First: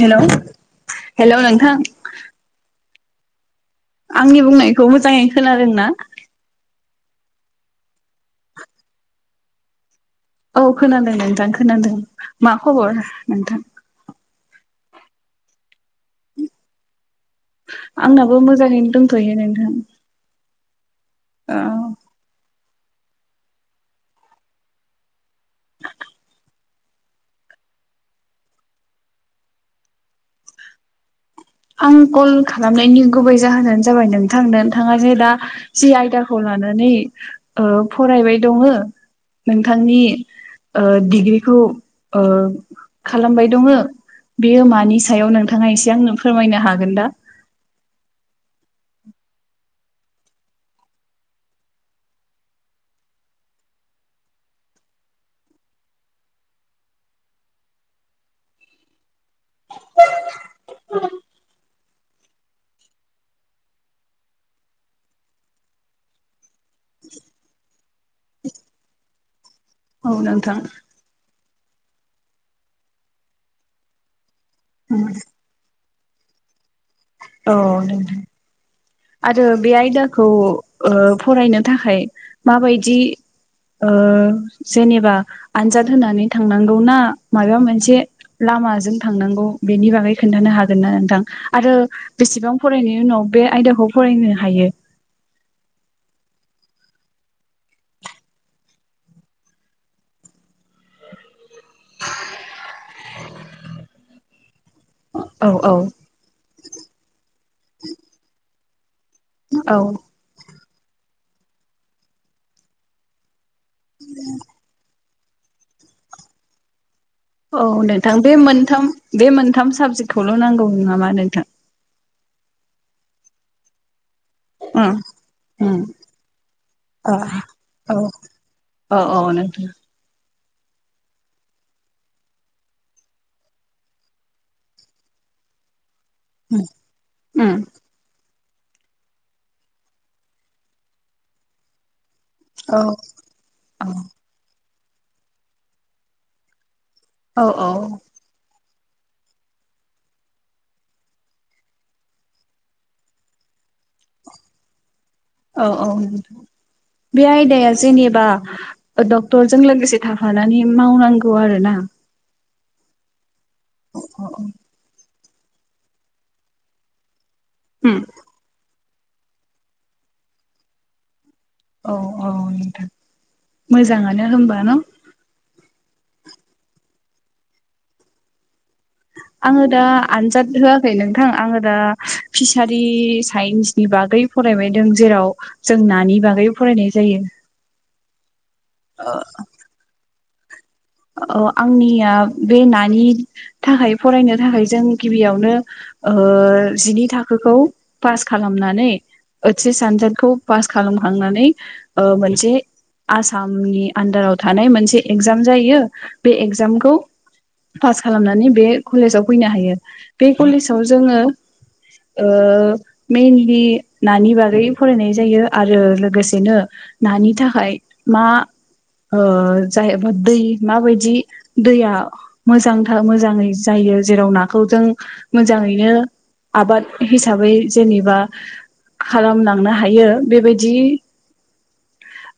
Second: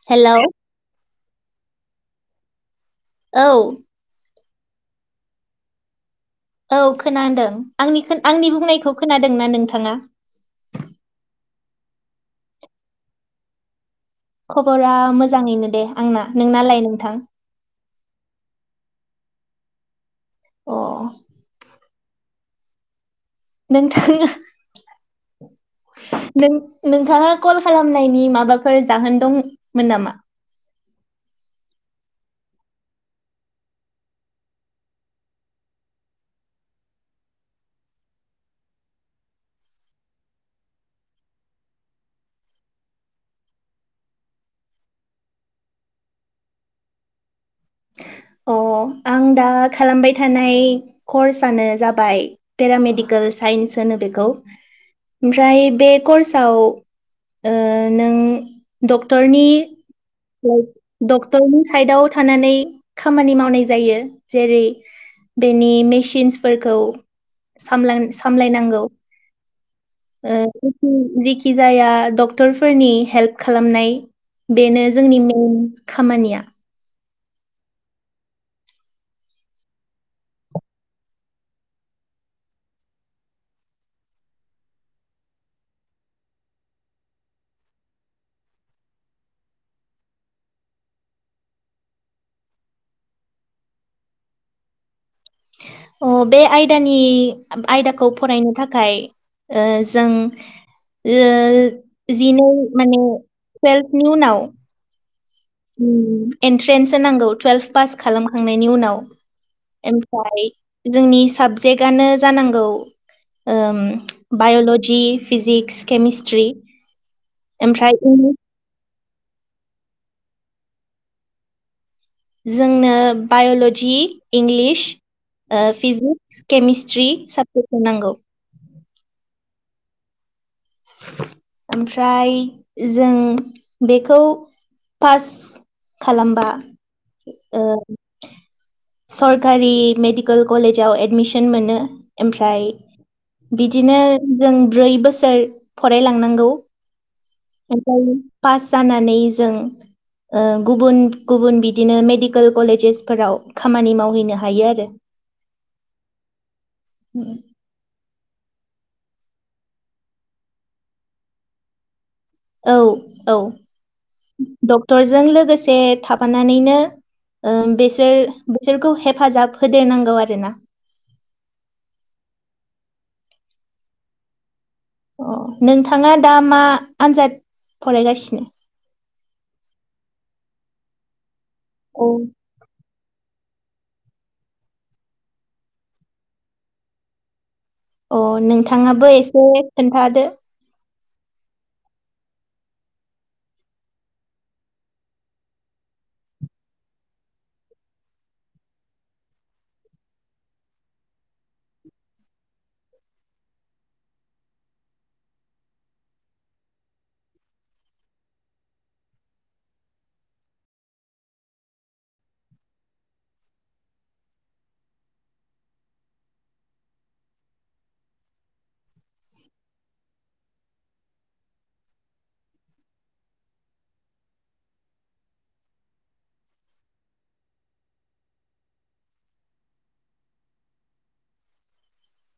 Hello hello नोंथां? औ। आंनि बुंनायखौ मोजाङै खोनादों ना? औ खोनादों आंनि आंनि बुंनायखौ खोनादों ना नोंथाङा? औ खोनादों नोंथां खोनादों मा खबर नोंथां? खबरा मोजाङैनो दे आंना नोंनालाय नोंथां? आंनाबो मोजाङैनो दंथ'यो नोंथां। अ अ। नोंथाङा नों नोंथाङा कल खालामनायनि माबाफोर जाहोन दंमोन नामा? आं कल खालामनायनि गुबै जाहोनानो जाबाय नोंथां नोंथाङा जे दा जि आयदाखौ लानानै ओ फरायबाय दङ नोंथांनि डिग्रिखौ ओ खालामबाय दङ बेयो मानि सायाव नोंथाङा एसे आंनो फोरमायनो हागोन दा? अ आं दा खालामबाय थानाय कर्सनो जाबाय पेरामेडिकेल साइन्स होनो बेखौ ओमफ्राय बे कर्सआव ओ नों डक्टरनि डक्टरनि साइडाव थानानै खामानि मावनाय जायो जेरै बेनि मेसिनसफोरखौ सामलायनांगौ। औ ओ नोंथां जिखि जिखि खि जाया डक्टरफोरनि हेल्प खालामनाय बेनो जोंनि मेन खामानिया। औ। आरो बे आयदाखौ फरायनो थाखाय माबायदि जेनेबा आनजाद होनानै थांनांगौ ना माबा मोनसे लामाजों थांनांगौ बेनि बागै खोन्थानो हागोन ना नोंथां आरो बेसेबां फरायनायनि उनाव बे आयदाखौ फरायनो हायो? अ बे आयदानि आयदाखौ फरायनो थाखाय जों जिनै माने टुवेल्भनि उनाव औ औ एन्ट्रेन्सस नांगौ टुवेल्भ पास खालामखांनाय नि उनाव। औ ओमफ्राय जोंनि साबजेक्टआनो जानांगौ बायल'जि, फिजिक्स, केमिस्ट्रि, औ ओमफ्राय नोंथां बे इंलिस मोनथाम बे मोनथाम साबजेक्टखौल' नांगौ न नामा नोंथां? जोंनो बायल'जि इंलिस, उम उम फिजिक्स, केमिस्ट्रि साबजेक्टखौ औ नांगौ। औ -औ नोंथां। ओमफ्राय जों बेखौ फार्स्ट खालामबा उम सरकारि मेडिकेल कलेजाव एडमिसन मोनो। ओमफ्राय औ औ बिदिनो जों ब्रै बसोर फरायलांनांगौ। औ ओमफ्राय फास जानानै जोंओ गुबुन गुबुन बिदिनो मेडिकेल कलेजेसफोराव खामानि मावहैनो हायो आरो औ- औ बे आयदाया जेनेबा डक्टरजों लोगोसे थाफानानै मावनांगौ आरो ना? औ - औ। अ- अ-अ जों लोगोसे थाफानानैनो अ बेसोर बिसोरखौ हेफाजाब होदेरनांगौ आरोना औ -औ नोंथां मोजाङानो होनबा न नोंथाङा दा मा आनजाद फरायगासिनो आङो दा आनजाद होआखै नोंथां आङो दा औ फिसारि साइन्सनि बागै फरायबायदों जेराव जों नानि बागै फरायनाय जायो अ नोंथां थाङाबो ओ एसे खोन्थादो आंनिया बे नानि थाखाय फरायनो थाखाय जों गिबियावनो जिनि थाखोखौ पास खालामनानै ओथसेस सानजादखौ पास खालामखांनानै मोनसे आसामनि आन्दाराव थानाय मोनसे एगजाम जायो बे एगजामखौ पास खालामनानै बे कलेजाव फैनो हायो बे कलेजाव जोङो मेनलि नानि बागै फरायनाय जायो आरो लोगोसेनो नानि थाखाय मा जाहैबाया दै माबायदि दैया मोजांथार मोजाङै जायो जेराव नाखौ जों मोजाङैनो आबाद हिसाबै जेनेबा खालामलांनो हायो बेबायदि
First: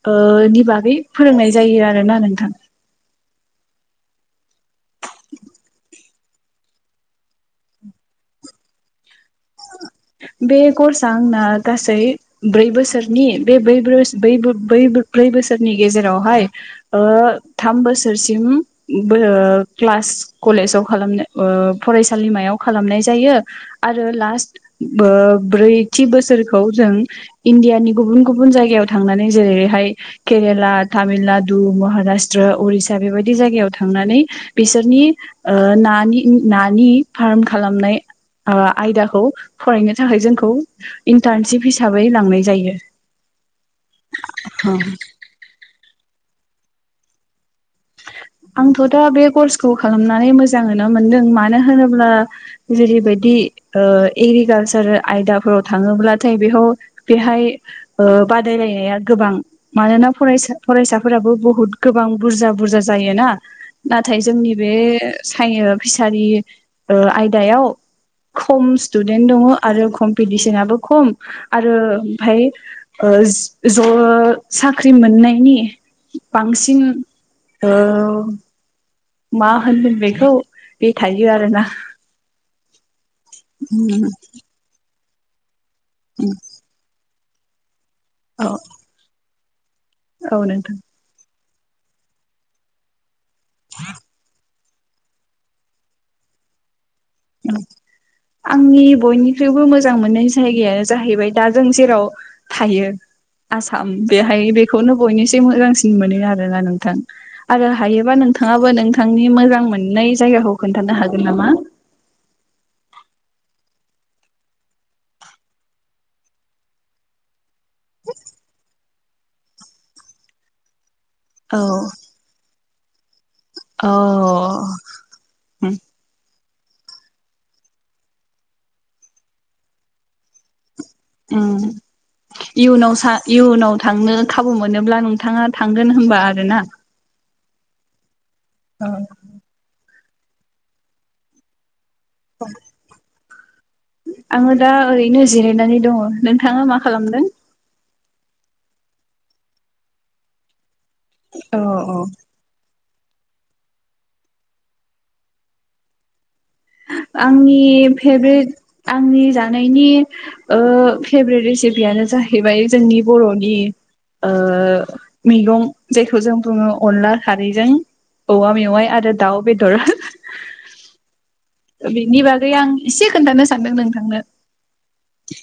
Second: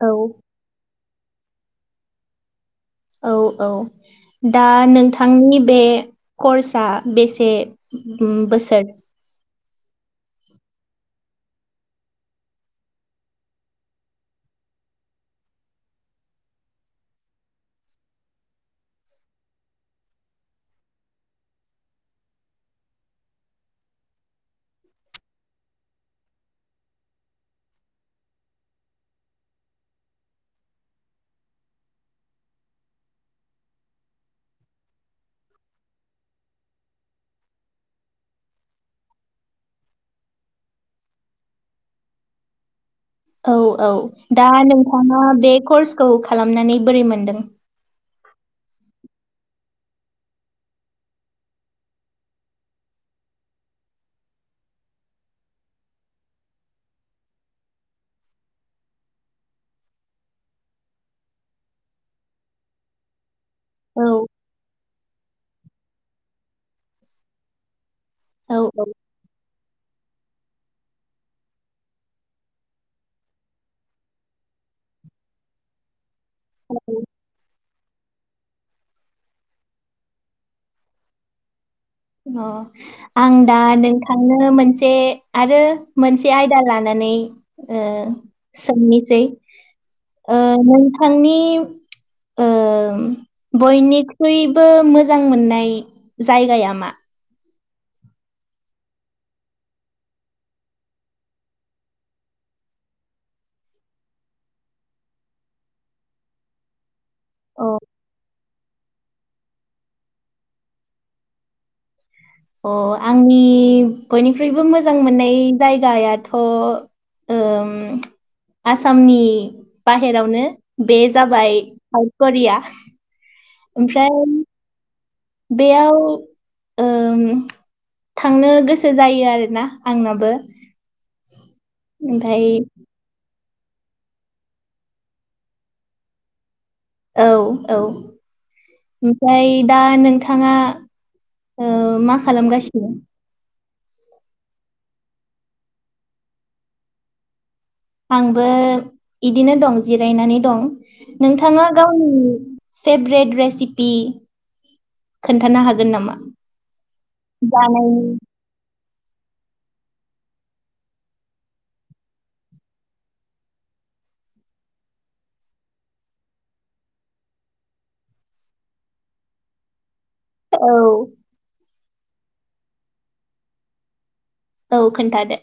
औ ओ नि बागै फोरोंनाय जायो आरोना नोंथां औ -औ दा नोंथांनि बे कर्सआ बेसे बोसोर बे कर्सआ आंना गासै ब्रै बोसोरनि बे बै बैै ब्रै बोसोरनि गेजेरावहाय थाम बोसोरसिम क्लास कलेजाव खालामनो फरायसालिमायाव खालामनाय जायो आरो लास्ट ब्रैथि बोसोरखौ जों इण्डियानि गुबुन गुबुन जायगायाव थांनानै जेरैहाय केरेला तामिलनाडु महाराष्ट्र उरिसा बेबायदि जायगायाव थांनानै बिसोरनि नानि नानि फार्म खालामनाय आयदाखौ फरायनो थाखाय जोंखौ इन्टार्नशिप हिसाबै लांनाय जायो औ औ दा नोंथाङा बे कर्सखौ खालामनानै बोरै मोनदों आं थ दा बे कर्स खालामनानै मोजांनो मोनदों मानो होनोब्ला जेरैबायदि एग्रिकालसार आयदाफोराव थाङोब्लाथाय बेयाव बेहाय बादायलायनाया गोबां मानोना फरायसाफोराबो बुहुत गोबां बुरजा बुरज जायोना औ नाथाय जोंनि बे सायो फिसारि आयदायाव औ खम औ स्टुदेन्ट दङ आरो खम कम्पिटिसनाबो खम आरो ओमफाय ज' साख्रि मोननायनि बांसिन औ औ मा होनदों बेखौ बे थायो आरोना अ आं दा नोंथांनो मोनसे आरो मोनसे आयदा लानानै ओ औ सोंनिसै औ आ नोंथां नोंथांनि औ बयनिक्रुइ बो मोजां मोननाय जायगाया मा आंनि बयनिख्रुइबो मोजां मोननाय जायगायानो जाहैबाय दा जों जेराव थायो आसाम बेहाय बेखौनो बयनिसु मोजांसिन मोनो आरोना नोंथां अ आरो हायोबा नोंथाङाबो नोंथांनि मोजां मोननाय जायगाखौ खोन्थानो हागोन नामा अ आंनि बयनिख्रुइबो मोजां मोननाय जायगायाथ' आसामनि बाहेरावनो बे जाबाय औ हाइ करिया अ ओमफ्राय बेयाव थांनो गोसो जायो आरोना आंनाबो ओमफाय इयुनाव सा इयुनाव थांनो खाबु मोनोब्ला नोंथाङा थांगोन होनबा आरोना औ औ ओमफ्राय दा नों नोंथाङा मा खालामगासिनो आङो दा ओरैनो जिरायनानै दङ नोंथाङा मा खालामदों। आंबो इदिनो दं जिरायनानै दं। नोंथाङा गावनि। फेभ्रेट रेसिपि खोन्थानो हागोन नामा। आंनि जानायनि फेभेट आंनि जा नि फेभ्रेट रेसिपियनो जाहैबाय जोंनि बर'नि मैगं जायखौ जों बुङो अनला खारैजों औवा मेवाइ आरो दाउ बेदर। औ। बेनि बागै आं एसे खोन्थानो सानदों नोंथांनो। औ। औ खोन्थादो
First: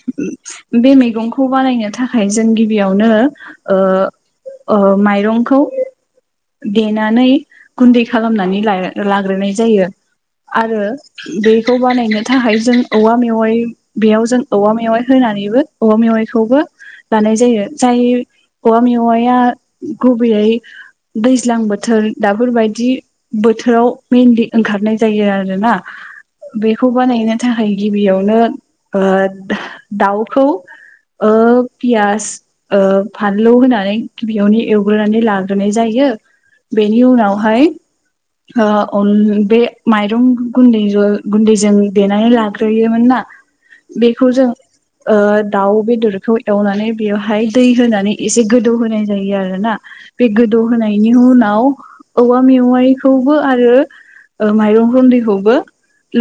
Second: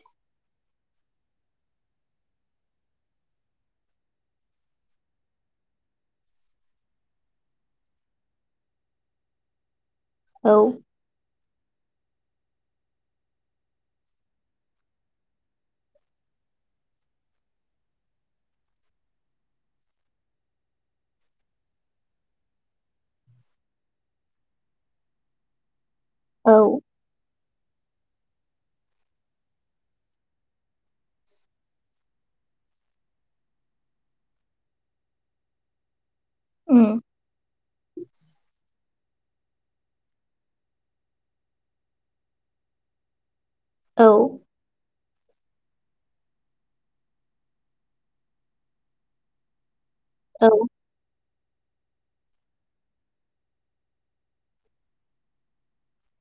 बे मैगंखौ बानायनो थाखाय जों गिबियावनो माइरंखौ देनानै गुन्दै खालामनानै लाग्रोनाय जायो। औ आरो। बेखौ बानायनो थाखाय जों औवा मेवाइ बेयाव जों औवा मेवाइ होनानैबो औवा मेवाइखौबो लानाय जायो जाय औवा मेवाया गुबैयै दैज्लां बोथोर दाफोरबायायदि बोथोराव मनलि ओंखारनाय जायो आरोना। औ बेखौ बानायगोन। थाखाय गिबियावनो दाउखौ पियास फानलौ होनानै गिबियावनो एवग्रोनानै लाग्रोनाय जायो। उम बेनि उनावहाय। अ बे माइरं। गुन्दै ज गुन्दैजों देनानै लाग्रोयोमोन ना। औ बेखौ जों। दाउ बेदरखौ एवनानै बेवहाय दै होनानै एसे गोदौ होनाय जायो आरो ना। बे औ गोदौहोनायनि उनाव। आव औवा मेवायखौबो आरो ओ माइरं गुन्दैखौ बो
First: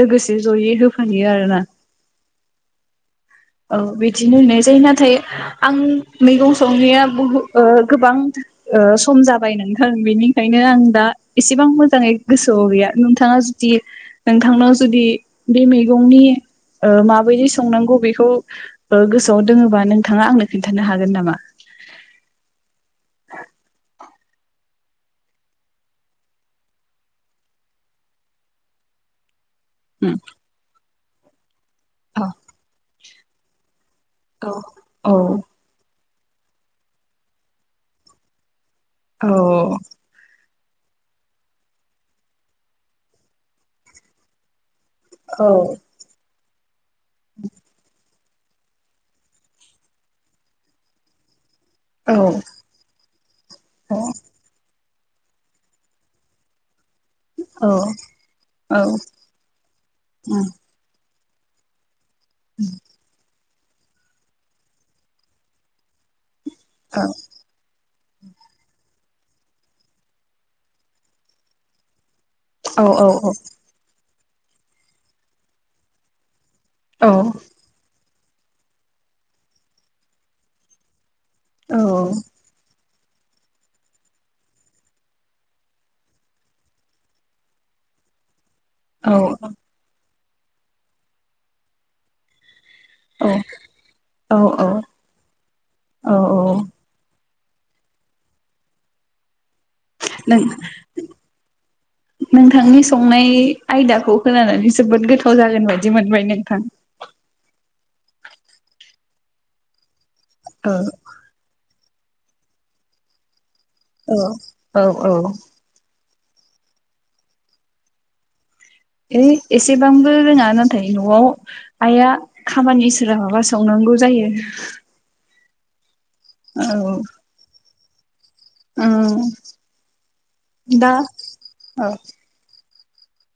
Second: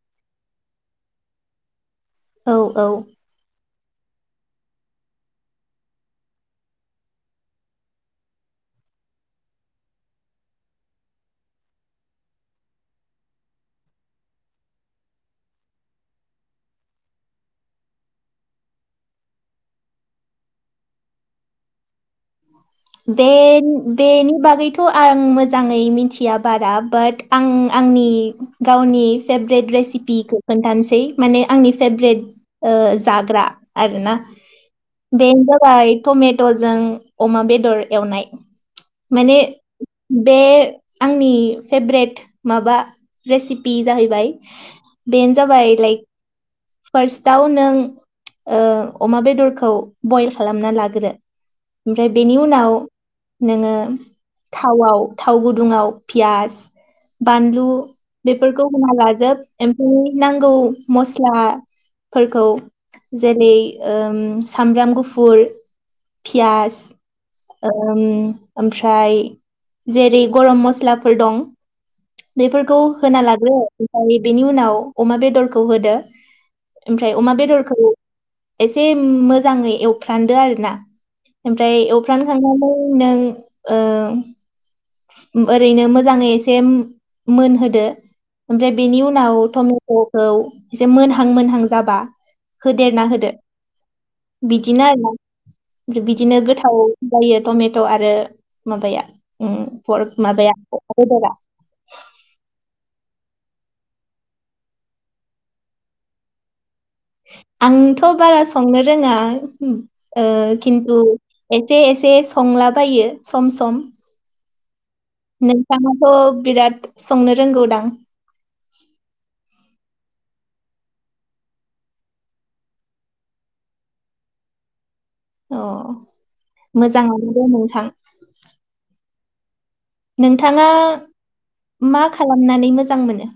लोगोसे जयै होफायो आरोना। औ औ। औ बिदिनो होनाय जायो नाथाय आं मैगं संनाया बुहु ओ गोबां ओ सम जाबाय नोंथां बेनिखायनो आं दा एसेबां मोजाङै गोसोआव गैया नोंथाङा जुदि नोंथांनाव जुदि बे मैगंनि ओ माबायदि संनांगौ बे खौ ओ गोसोआव दोङोबा नोंथाङा आंनो खिन्थानो हागोन नामा। बे बेनि बागैथ आं मोजाङै मिथिया बारा बाट आं आंनि गावनि फेभरेट उम रेसिपिखौ खोन्थानोसै। माने आंनि फेभरेट औ ओ जाग्रा आरोना औ बेेनो जाबाय टमेटजों अमा बेदर एवनाय। औ माने बे आंनि फेभरेट माबा रेसिपि जाहैबाय। बेेनो औ जाबाय लाइक फार्स्टआव नों ओ अमा बेदरखौ बइल खालामना लाग्रो ओमफ्राय उम औ बेनि उनाव नोङो थावाव थाव गुदुङाव पियास बानलु औ बेफोरखौ औ होना लाजोब इमफाय नांगौ मस स्ला फोरखौ जेलै ओम सामब्राम गुफुर पिया ओम ओमफ्राय जेरै गरम मस्लाफोर दं बेफोरखौ होना लाग्रो ओमफाय बेनि उनाव अमा बेदरखौ होदो औ ओमफ्राय अमा बेदरखौ एसे मोजाङै एवफ्रान्दो आरो ना ओमफ्राय एवफ्रानखांनानै नों ओ ओरैनो मोजाङै एसे मोनहोदो ओमफ्राय बेनि औ उनाव टमेट खौ एसे मोनहां मोनहां जाबा होदेरना होदो औ बिदिनो आरोना ओमफ्राय औ औ बिदिनो गोथाव जायो टमेट' आरो माबाया उम फर्क नों माबाया अमाबेदरा नोंथांनि संनाय आयदाखौ खोनानै जोबोद गोथाव जागोन बाददि मोनबाय नोंथां। आंथ' बारा संनो रोङा। ओ औ खिन्थु एस से एसे संलाबायो सम सम औ औ थ' बिराद संनो रोंगौदां? हैइ एसेबांबो रोङा नाथाय न'आव आइआ खामानि सोलाबाबा सावनांगौ जायो। अ औ मोजाङानो दं नोंथां। उम नोंथाङा दा औ मा खालामनानै मोज जां मोनो?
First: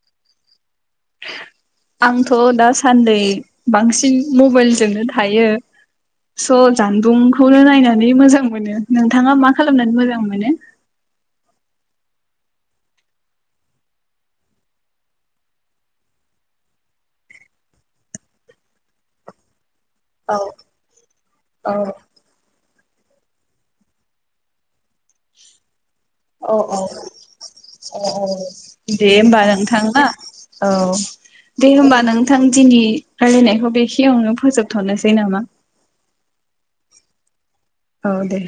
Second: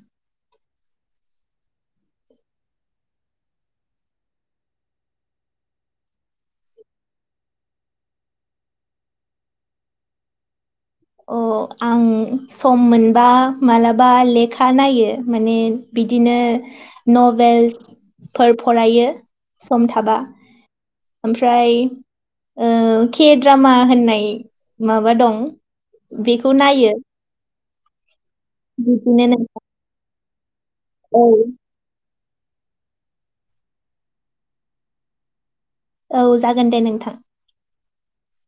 आंथ' दासान्दै बांसिन मबाइलजोंनो थायो स' जानबुंखौनो नायनानै मोजां मोनो। नोंथाङा मा खालामनानै मोजां मोनो? थ आं सम मोनबा मालाबा लेखा नायो माने बिदिनो नभेल्सफोर फरायो सम थाबा। औ ओमफ्राय औ ओ के द्रामा होन्नाय माबा दं बेखौ औ नायो। औ औ। दे बिदिनो होमबा नों। नोंथां ना। औ औ दै होमबा नों थां दिनि रायलायनायखौ बेखियावनो फोजोबथ'नोसै नामा? औ जागोन दे नोंथां। औ दे।